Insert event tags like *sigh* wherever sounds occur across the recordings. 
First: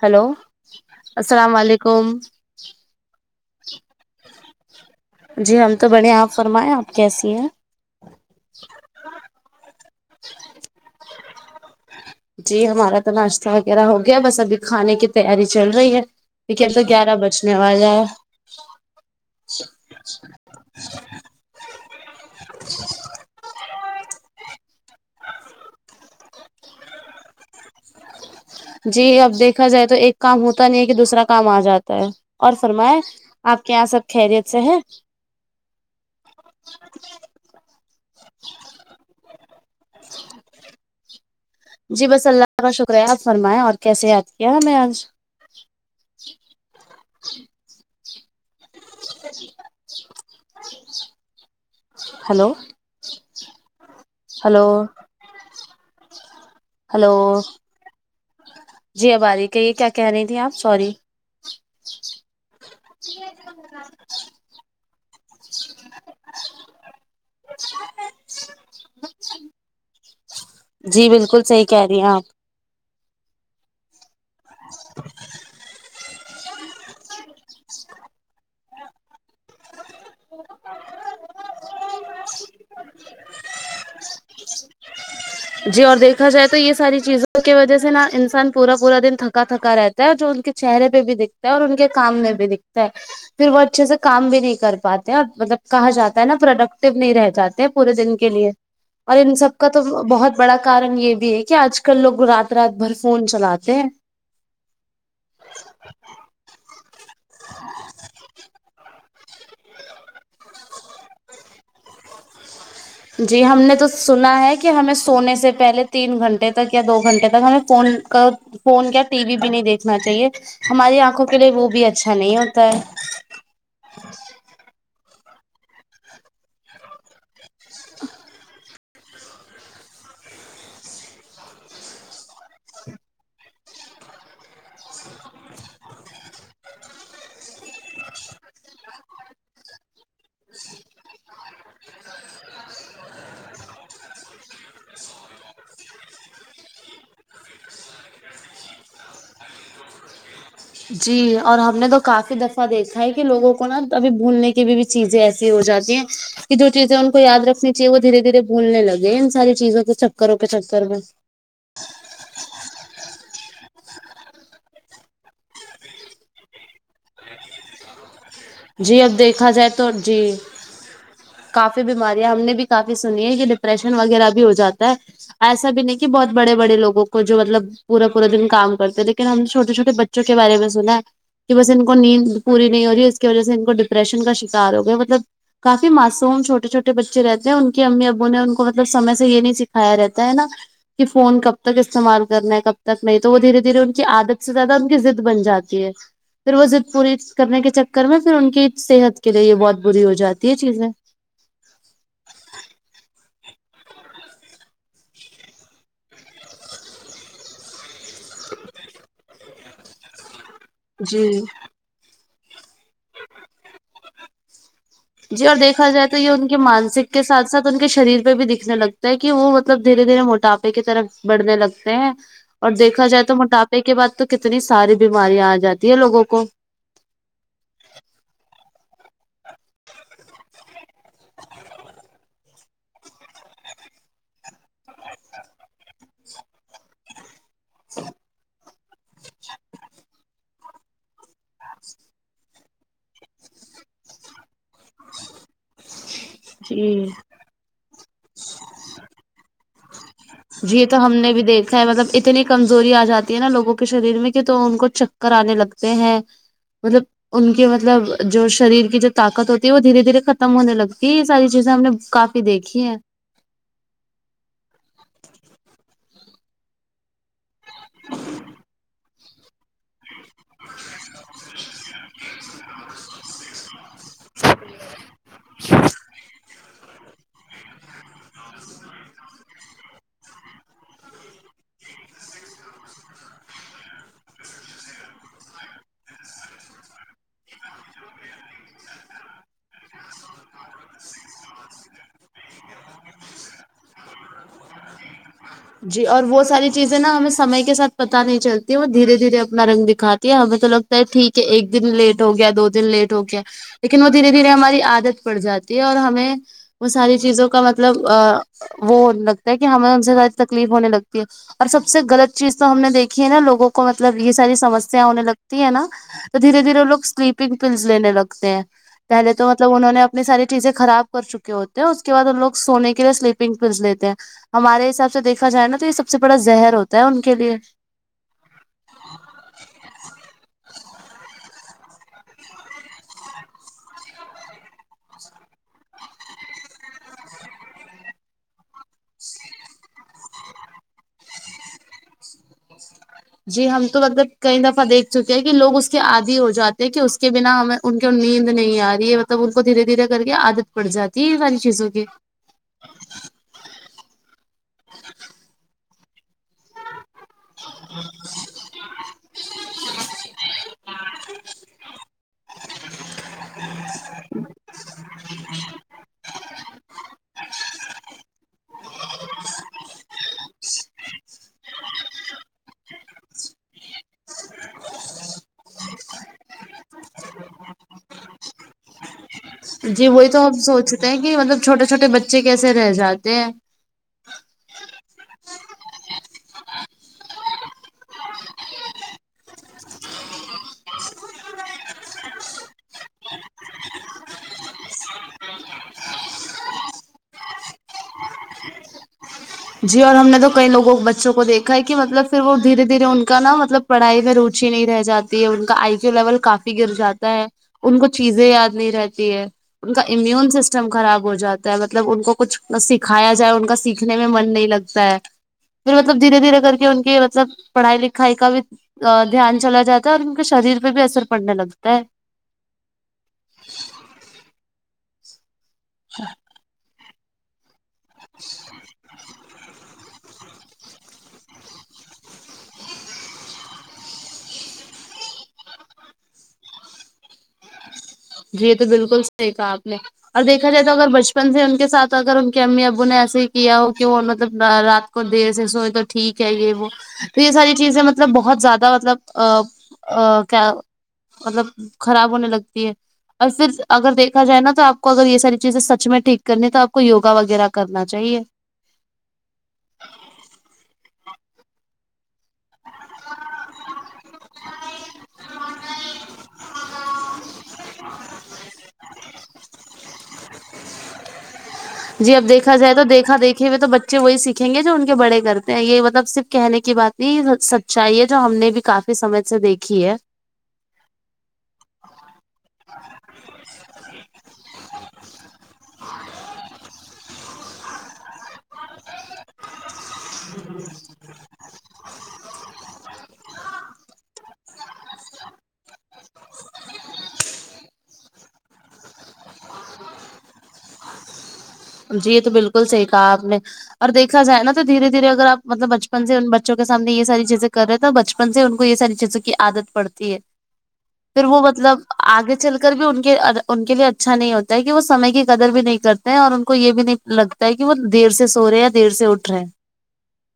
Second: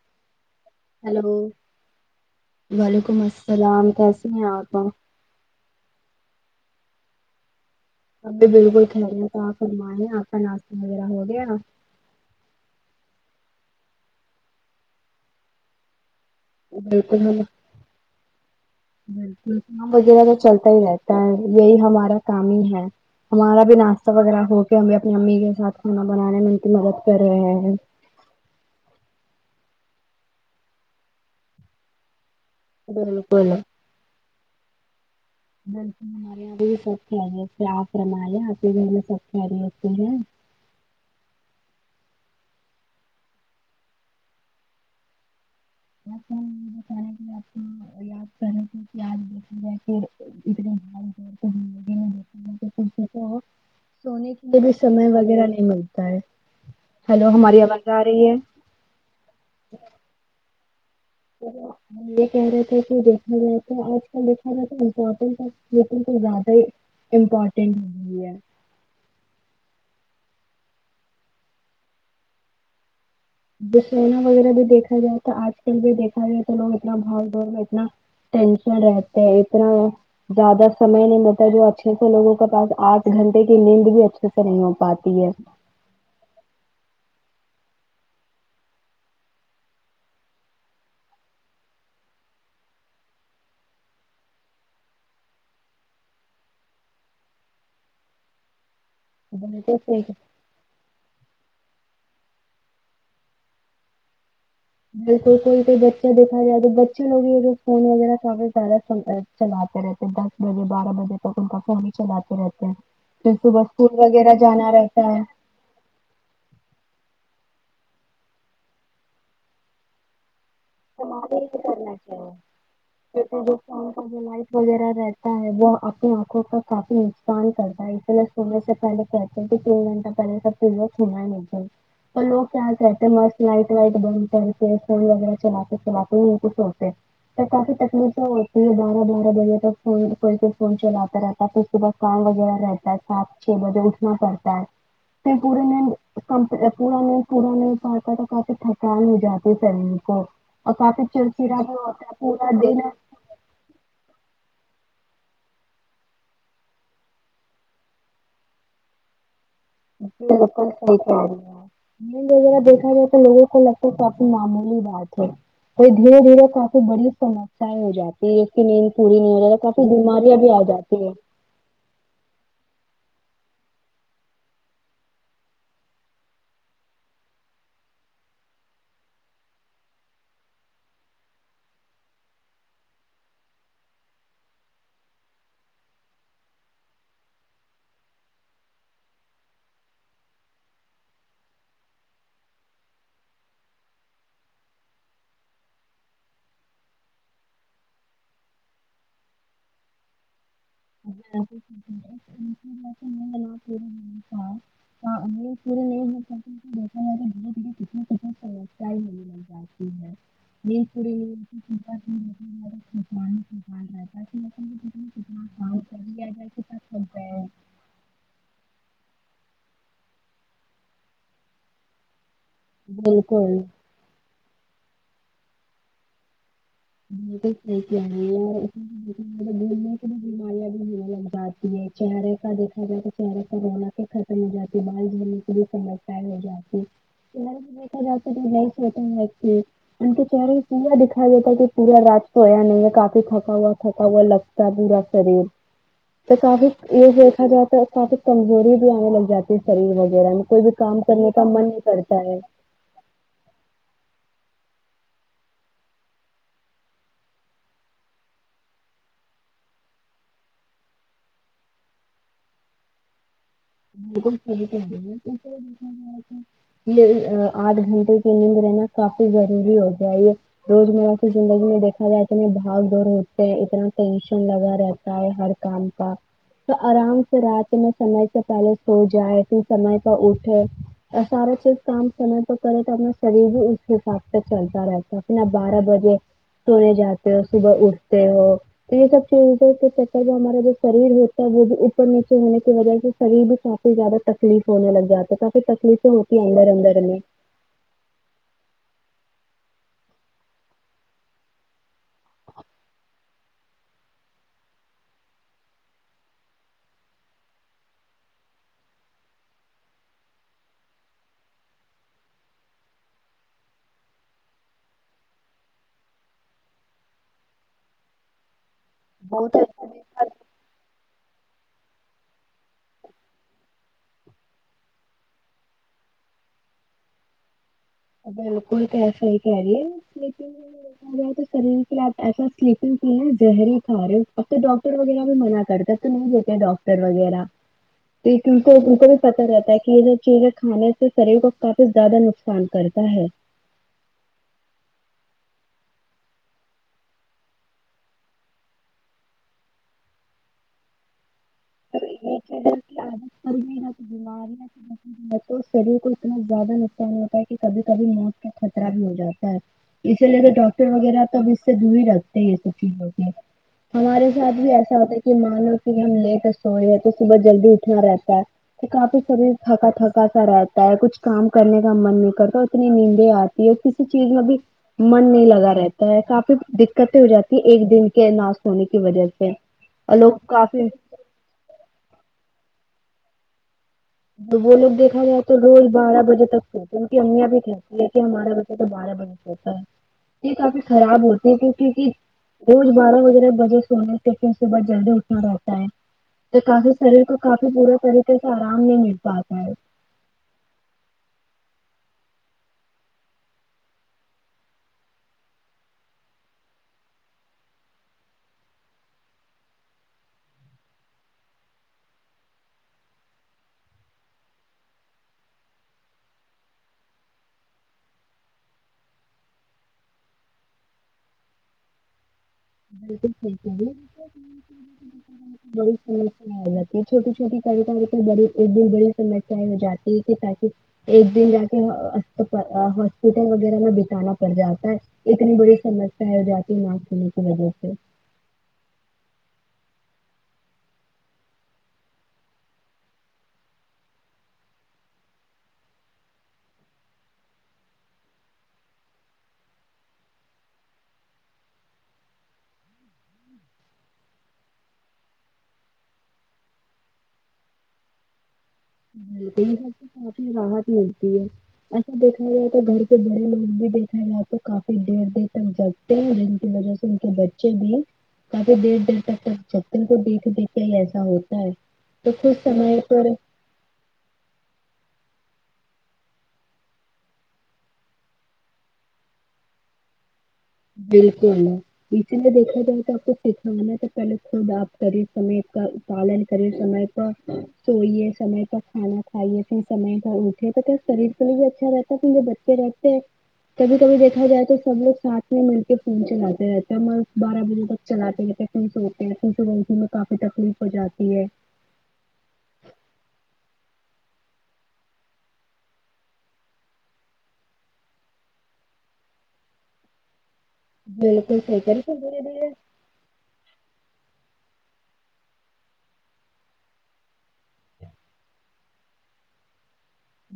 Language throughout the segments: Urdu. ہیلو ہیلو وعلیکم السلام کیسے ہیں آپ جی ہم تو بڑھیں آپ فرمائیں آپ کیسی ہیں اب بھی بالکل خیریت تو آپ فرمائے آپ کا ناشتہ وغیرہ ہو گیا جی ہمارا تو ناشتہ وغیرہ ہو گیا بس ابھی کھانے کی تیاری چل رہی ہے لیکن اب تو گیارہ بالکل بجنے والا ہے تو چلتا ہی رہتا یہی ہمارا کام ہی ہے ہمارا بھی ناشتہ وغیرہ ہو گیا ہمیں اپنی امی کے سات کھانا بنانے میں ان کی مدد کر رہے ہیں جی اب دیکھا جائے تو ایک کام ہوتا نہیں ہے کہ دوسرا کام آ جاتا ہے اور فرمائے بالکل آپ کے یہاں سب خیریت سے ہیں م ہمارے یہاں بھی سب خیریت ہے آپ فرمائے آپ کے گھر میں سب خیریت سے ہیں جی بس اللہ کا شکریہ آپ فرمایں اور کیسے یاد کیا ہمیں آج *unintelligible* *unintelligible* ہلو سونے کے لیے ہلو بھی سمے وغیرہ نہیں ملتا ہے ہلو ہیلو ہماری آواز آ رہی ہے جی اب اری کہیے کیا کہہ رہی تھیں آپ سوری ہم یہ کہہ رہے تھے کہ دیکھو تو آج کل دیکھانا تو امپورٹینٹ ہے لیکن زیادہ ہی امپورٹینٹ بھی ہے جی بالکل صحیح کہہ رہی ہیں آپ دنا وغیرہ بھی دیکھا جائے تو آج کل بھی دیکھ تو لوگ اتنا بھاگ دوڑ میں اتنا ٹینشن رہتے ہیں اتنا زیادہ سمے نہیں ملتا جو اچھے سے لوگوں کے پاس آٹھ گھنٹے کی نیند بھی اچھے سے نہیں ہو پاتی ہے جی اور دیکھا جائے تو یہ ساری چیزوں کی وجہ سے نا انسان پورا پورا دن تھکا تھکا رہت اور جو ان کے چہرے پہ بھی دکھتا ہے اور ان کے کام میں بھی دکھتا ہے پھر وہ اچھے سے کام بھی نہیں کر پاتے اور مطلب کہا جاتا ہے نا پروڈکٹو نہیں رہ جاتے ہیں پورے دن کے لیے اور ان سب کا بالکل تو صحیح ہے۔ بہت بڑا کارن یہ بھی ہے کہ آج کل لوگ رات رات بھر فون چلاتے ہیں بالکل کوئی کو بچے دیکھا جائے تو بچے لگ فون وغیرہ کافی زیاہ سنتا ہے چلاتے رہتے ہیں دس بجے بارہ بجے تک ان کا فون ہی چلاتے رہتے ہیں پھر جی صبح ہم نے تو اسکول سنا وغیرہ ہے کہ جانا ہمیں رہتا ہے سونے سے پہلے تین گھنٹے تک یا دو گھنٹے تک ہمیں فون کا فون یا ٹی وی بھی نہیں دیکھنا چاہیے ہماری آنکھوں کے ہمارے لیے یہ وہ بھی کرنا اچھا چاہیے نہیں ہوتا ہے فون کا جو لائٹ وغیرہ رہتا ہے وہ اپنی آنکھوں کا کافی ان کرتا ہے اسی لیے سونے سے پہلے کہتے ہے کہ تین گھنٹہ پہلے فون چھینا نہیں چاہیے اور لوگ کیا کرتے ہیں مس لائٹ وائٹ بن کر فون وغیرہ چلاتے *unintelligible* تو کافی تکلیفیں ہوتی ہے بارہ بارہ بجے تک فون فون سے فون چلاتا رہتا ہے پھر اس کے بعد کام وغیرہ رہتا ہے سات چھ بجے اٹھنا پڑتا ہے پھر پورے دن کم پورا نہیں پورا نہیں پاتا تو کافی تھکان ہو جاتی شریر کو اور کافی جی اور چڑچڑا بھی ہم نے تو ہوتا ہے کافی پورا دفعہ دن دیکھا ہے لوگوں کو نا ابھی بھولنے کی بھی بھی چیزیں ایسی ہو جاتی ہیں کہ جو چیزیں ان کو یاد رکھنی چاہیے وہ دھیرے دھیرے بولنے لگے ہے ان ساری چیزوں کے جی چکروں کے بالکل چکر صحیح میں کہہ رہی ہے میل وغیرہ دیکھا جائے تو لوگوں کو لگتا ہے کافی معمولی بات ہے یہ دھیرے دھیرے کافی بڑی سماسیا ہو جاتی ہے کی نیند جی اب پوری نہیں ہو دیکھا جاتی جائے کافی تو جی بیماریاں بھی آ جاتی ہے کافی بیماریاں ہم نے بھی کافی سنی ہے کہ ڈپریشن وغیرہ بھی ہو جاتا ہے ایسا بھی نہیں کہ بہت بڑے بڑے لوگوں کو جو مطلب پورا پورا دن کام کرتے لیکن ہم نے چھوٹے چھوٹے بچوں کے بارے میں سنا ہے کہ بس ان کو نیند پوری نہیں ہو رہی ہے اس کی وجہ سے ان کو ڈپریشن کا شکار ہو گیا مطلب کافی معصوم چھوٹے چھوٹے بچے رہتے ہیں ان کے امی ابو نے ان کو مطلب سمے سے یہ نہیں سکھیا رہتا ہے نا کہ فون کب تک استعمال کرنا ہے کب تک نہیں تو وہ دھیرے دھیرے ان کی عادت سے زیادہ ان کی ضد بن جاتی ہے پھر وہ ضد پوری کرنے کے چکر میں پھر ان کی صحت کے لیے یہ بہت بری ہو جاتی ہے یہ چیزیں *inaudible* *inaudible* جی *inaudible* *inaudible* جی اور دیکھا کر جائے تو یہ لیا ان کے کتنا مانسک تھک کے گئے ہیں۔ ساتھ ساتھ ان کے شریر پہ بھی دکھنے لگتا ہے کہ وہ مطلب دھیرے دھیرے موٹاپے کی طرف بڑھنے لگتے ہیں اور دیکھا جائے تو بالکل موٹاپے کے بعد تو کتنی ساری بیماریاں آجاتی ہے لوگوں کو *inaudible* لگ جاتی ہے چہرے کا دیکا جائے تو چہرے پر رونا کے *inaudible* ختم ہو جاتی بال جلنے پوری سمسیا ہو جاتی *inaudible* دیکھا جاتا کہ نہیں سوتے ان کے چہرے پیا دکھا *inaudible* ئی دیتا ہے کہ پورا رات سویا نہیں کافی تھکاوا تھکوا لگتا پورا شریر تو کافی جی یہ دیکھا جاتا ہے کافی کمزوری بھی آنے لگ جاتی ہے شریر وغیرہ میں کوئی بھی کام کرنے کا من ہی کرتا ہے زوری آ جاتی ہے نا لوگوں کے شریر میں کہ تو ان کو چکر آنے لگتے ہیں مطلب ان کے مطلب جو شریر کی جو طاقت ہوتی ہے وہ دھیرے دھیرے ختم ہونے لگ یہ ساری چیزیں ہم نے کافی دیکھی ہیں بالکل سب آٹھ گھنٹے کی نیند رہنا کافی ضروری ہو جائے یہ روزمرہ کی زندگی میں دیکھا جائے انے بھاگ دور ہوتے ہیں اتنا ٹینشن لگا رہتا ہر کام کا تو آرام سے رات میں سمے سے پہلے سو جائے پھر سمے پر اٹھے اور سارا چیز کام سمے پ کرے تو اپنا شریر بھی اس حساب سے چلتا رہتا ہے انا بارہ بجے سونے جاتے ہو صبح اٹھتے ہو یہ سب چیزوں سے چ کر جو ہمارا جو شریر ہوتا ہے وہ بھی اوپر نیچے ہونے کی وجہ سے کری بھی کافی زیادہ تکلیف ہونے لگ جاتے تھا جی اور وہ ساری چیزیں نا ہمیں سمے کے ساتھ پتا نہیں چلتی ہے وہ دھیرے دھیرے اپنا رنگ دکھاتی ہے ہمیں تو لگتا ہے ٹھیک ہے ایک دن لیٹ ہو گیا دو دن لیٹ ہو کیا لیکن وہ دھیرے دھیرے ہماری عادت پڑ جاتی ہے اور ہمیں وہ ساری چیزوں کا مطلب وہ لگتا ہے کہ ہمیں ان سے زیادہ تکلیف ہونے لگتی ہے اور سب سے غلط چیز تو ہم نے دیکھی ہے نا لوگوں کو مطلب یہ ساری سمسیا ہونے لگتی ہے نا تو دھیرے دھیرے وہ لوگ سلیپنگ پلس لینے لگتے ہیں پہلے تو بہت مطلب انہوں نے اپنی اچھا ساری چیزیں خراب کر چکے ہوتے ہیں اس کے بع وہ لوگ سونے کے لیے سلیپنگ پس لیتے ہیں ہمارے حساب سے سے دیکھا جائے نا تو یہ سب سے بڑا زہر ہوتا ہے ان کے لیے بالکل کیاسی کیا آ رہی ہے لیک دیکھا گیا تو شریر کے آپ ایسا سلیپنگ کیے زہری کھ رہے اب تو ڈاکر ٹر وغیرہ بھی منع کرتا تو نہیں دیتے ڈاکٹر وغیرہ کیکہ ان کو بھی پت رہتا ہے کہ یہ جو چیزیں کھانے سے شریر کو کافی زیادہ نقصان کرتا ہے جی ہم تو مطلب کئی دفعہ دیکھ چکے ہیں کہ لوگ اس کے آدی ہو جاتے ہیں کہ اس کے بنا ہمیں ان کی نیند نہیں آ رہی ہے مطلب ان کو دھیرے دھیرے کر کے عادت پڑ جاتی ہے یہ ساری چیزوں کی تو یہ کی عدت پر بیماریاں تو شریر کو اتنا زیادہ ہوتا ہے کہ کبھی کبھی موت کا خطرہ بھی ہو جاتا ہے اسی لیے تو ڈاکٹر وغیرہ تو اب اس سے دور ہی رکھتے ہیں یہ سب چیز ہوتی ہمارے ساتھ بھی ایسا ہوتا ہے کہ مانو کہ ہم لے کر سو یہ تو صبح جلدی اٹھنا رہتا ہے تو کافی شریر تھکا تھکا سا رہتا ہے کچھ کام کرنے کا من نہیں کرتا اتنی نیندے آتے یہ کسی چیز میں بھی من نہیں لگا رہتا ہے کافی دقتیں ہو جاتی ہیں ایک دن کے ناس ہونے کی وجہ سے جی اور وہی تو لوگ ہم کافی سوچتے ہیں کہ مطلب چھوٹے چھوٹے بچے کیسے رہ جاتے ہیں وہ لو دیکھا جائے تو روز بارہ بجے تک س ان کی اممییاں بھی کہتی ہے کہ ہمارا بچہ تو بارہ بجے ہو یہ کافی خراب ہوتی ہے کی کیکہ روز بارہ بجے ر بجے سونےن صبح جلدی اٹھنا رہتا ہے تو کافی شریر کو کافی بورے طریقے سے آرام نہیں مل پاتا ہے جی اور ہم نے تو کئی لووں بچوں کو دیکھا ہے کہ مطلب پھر وہ دھیرے دھیرے ان کا نا مطلب پڑھائی میں روچی نہیں رہ جاتی ہے ان کا آئی کیو لیول کافی گر جاتا ہے ان کو چیزیں یاد نہیں رہتی ہے ان کا امیون سسٹم خراب ہو جاتا ہے مطلب ان کو کچھ سکھایا جائے ان کا سیکھنے میں من نہیں لگتا ہے پھر مطلب دھیرے دھیرے کر کے ان کے مطلب پڑھائی لکھائی کا بھی دھیان چلا جاتا ہے اور ان کے شریر پہ بھی اثر پڑنے لگتا ہے بالکل صحیح *unintelligible* چے بڑی سمیا آ جاتی ہے چھوٹی چھوٹی سرکار کے بڑی بھی بڑی سمسیا ہو جاتی ہے کہ تاکہ ایک دن جا کے ہاسپٹل وغیرہ میں بتانا پڑ جاتا ہے اتنی بڑی سمسیا ہے جاتی ن ہونے کی وجہ سے جی یہ تو بالکل صحیح کہا آپ نے اور دیکھا جائے تو اگر بچپن سے ان کے ساتھ اگر ان کے امی ابو نے ایسے ہی کیا ہو کہ وہ مطلب رات کو دیر سے سوئے تو ٹھیک ہے یہ وہ تو یہ ساری چیزیں مطلب بہت زیادہ مطلب ا ا کیا مطلب خراب ہونے لگتی ہے اور پھر اگر دیکھا جائے نا تو آپ کو اگر یہ ساری چیزیں سچ میں ٹھیک کرنی تو آپ کو یوگا وغیرہ کرنا چاہیے ملتی یہ سب کافی راحت ملتی ہے ایسا دیکھ د تو گھر کے بڑے لوگ بھی دیکھا ہے یہاں پر کافی دیر دیر تک جگتے ہیں جن کی وجہ سے ان کے بچے بھی کافی دیر دیر تک چن کو دیکھ دیکھ کے ہی ایسا ہوتا ہے تو جی اب کچھ دیکھا جائے سمے تو پر دیکھا دیکھا ہو تو بچے وہی سیکھیں گے جو ان کے بڑے کرتے ہیں یہ مطلب صرف کہنے کی بات نہیں س چاہیے جو ہم نے بھی کافی سمے سے دیکھی ہے بالکل پیچے میں دیکھا جائے تو آپ کو سکھوانا تو پہلے خود آپ کریں سمے کا پالن کرے سمے سوئیے سمے پر کھانا کھائیے تھے سمے پر اٹھے تو کیا شریر کے لیے بھی اچھا رہتا ہے کیے بچے رہتے کبھی کبھی دیکھا جائے تو سب لوگ ساتھ مل کے فون چلاتے رہتے ہیں مست بارہ بجے تک چلاتے رہتے کہیں سےو ہوتے ہیں پھر سے بی میں کافی تکلیف ہو جاتی ہے جی یہ تو بالکل صحیح کہا آپ نے اور دیکھا جائے نا تو دھیر دھیرے اگر آپ مطلب بچپن سے ان بچوں سامنے یہ ساری چیزیں کر رہے ہیں تو بچپن سے ان کو یہ ساری چیزوں کی عادت پڑتی ہے پھر بالکل وہ صحیح کہہ مطلب رہی ہیں دھیرے آگے دھیرے چل کر بھی ان کے ان کے لیے اچھا نہیں ہوتا ہے کہ وہ سمے کی قدر بھی نہیں کرتے ہیں اور کو یہ بھی نہیں لگتا ہے کہ وہ دیر سے سو رہے ہیں یا دیر سے اٹھ رہے ہیں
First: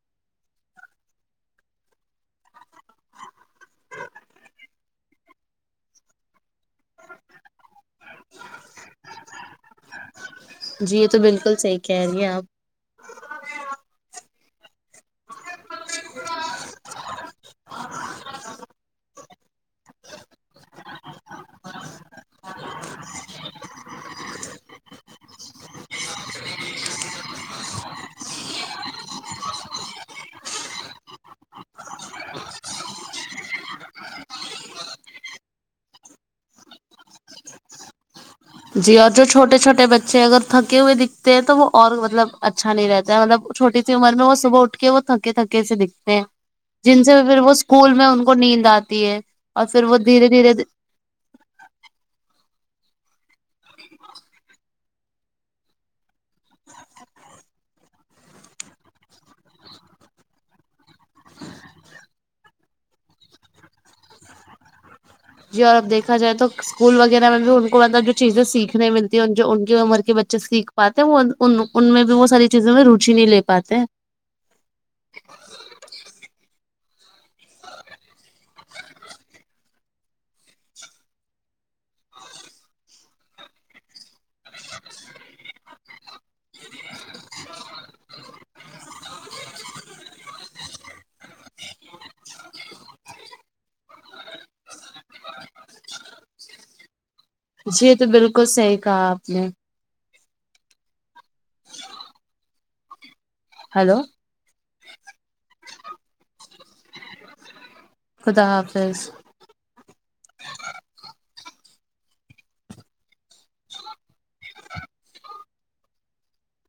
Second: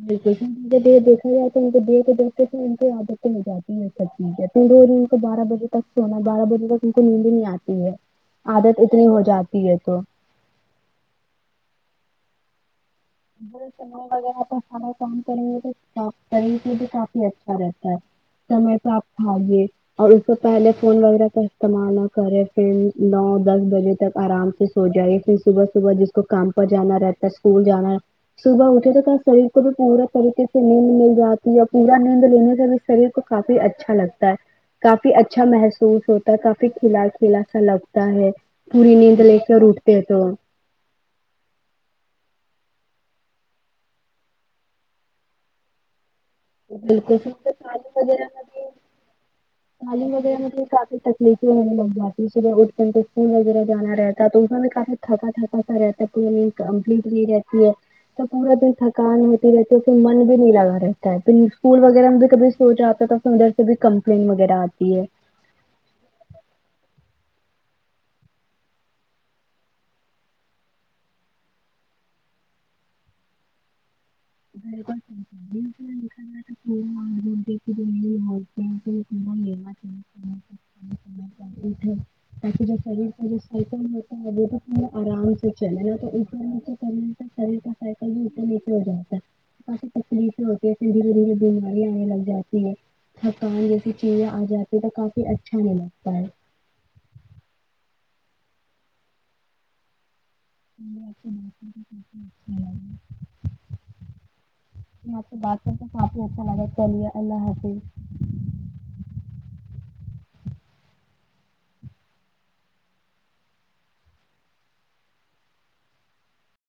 ب ان د دیکھا جائے تو ان د کو دیکھتے تو ان سے عادتیں ہو جاتی ہیں اچھیک ہے اتنے دوز ان کو بارہ بجے تک ہونا ہے بارہ بجے تک ان کو نیندے نہیں آتی ہے عادت اتنی ہو جاتی ہے تو جی یہ تو بالکل صحیح کہہ رہی ہیں آپ س وغیرہ توان *unintelligible* کام کریں گے تو شریر میں بھی کافی اچھا رہتا ہے سمے پر آپ کھاگے اور اس سے پہلے فون وغیرہ کا استعمال نہ کرے پھر نو دس بجے تک آرام سے ہو جائے پھر صبح صبح جس کو کام پر جانا رہتا ہے اسکول جانا صبح اٹھے تو شریر کو بھی پورا طریقے سے نیند مل جاتی ہے اور پورا نیند لینے سے بھی شریر کو کافی اچھا لگتا ہے کافی اچھا محسوس ہوتا ہے کافی کھلا کلا سا لگتا ہے پوری جی اور نیند جو چھوٹے لیکر چھوٹے اٹھتے ہے تو بچے اگر تھکے ہوئے دکھتے ہیں تو وہ اور مطلب اچھا نہیں رہتا ہے مطلب چھوٹی سی عمر میں وہ صبح اٹھ کے وہ تھکے تھکے سے دکھ ہیں جن بالکل سے پھر وہ پانی اسکول میں وغیرہ ان کو نیند بھی آتی ہے اور پھر وہ دھیرے دھیرے لیکن ہمیں لوگ باتی صبح اٹھتے اسکول وغیرہ جانا رہتا ہے تو اس میں کافی تھکا تھکا رہتا پ کمپلیٹلی رہتی ہے تو پورا دن تھکان ہوتی رہتی ہے پھر من بھی نہیں لگا رہے پھر اسکول وغیرہ میں بھی کبھی سوچاتا ہے تو پھر ادھر سے بھی کمپلینٹ وغیرہ آتی ہے یار دیکھا جائے تو اسکول وغیرہ میں بھی ان کو مطب جو چیزیں سیکھنے ملتی جو ان کی عمر کے بچے سیکھ پاتے ہیں وہ ان ان میں بھی وہ ساری چیزوں میں روچی نہیں لے پاتے *unintelligible* *unintelligible* سائیکل ہوتا ہے وہ تو تم نے آرام سے چلے نا تو *inaudible* کافی تکلیف ہوتی ہے کہ دھیرے دھیرے بیماری آنے لگ جاتی ہے تھکان جیسی چیزیں آ جاتی ہے تو کافی اچھا نہیں لگتا ہے جی تو بالکل صحیح کہا آپ نے *inaudible* ہیلو مجھے آپ سے بات کرکے کافی اچھا لگا چلیے اللہ حافظ خدا حافظ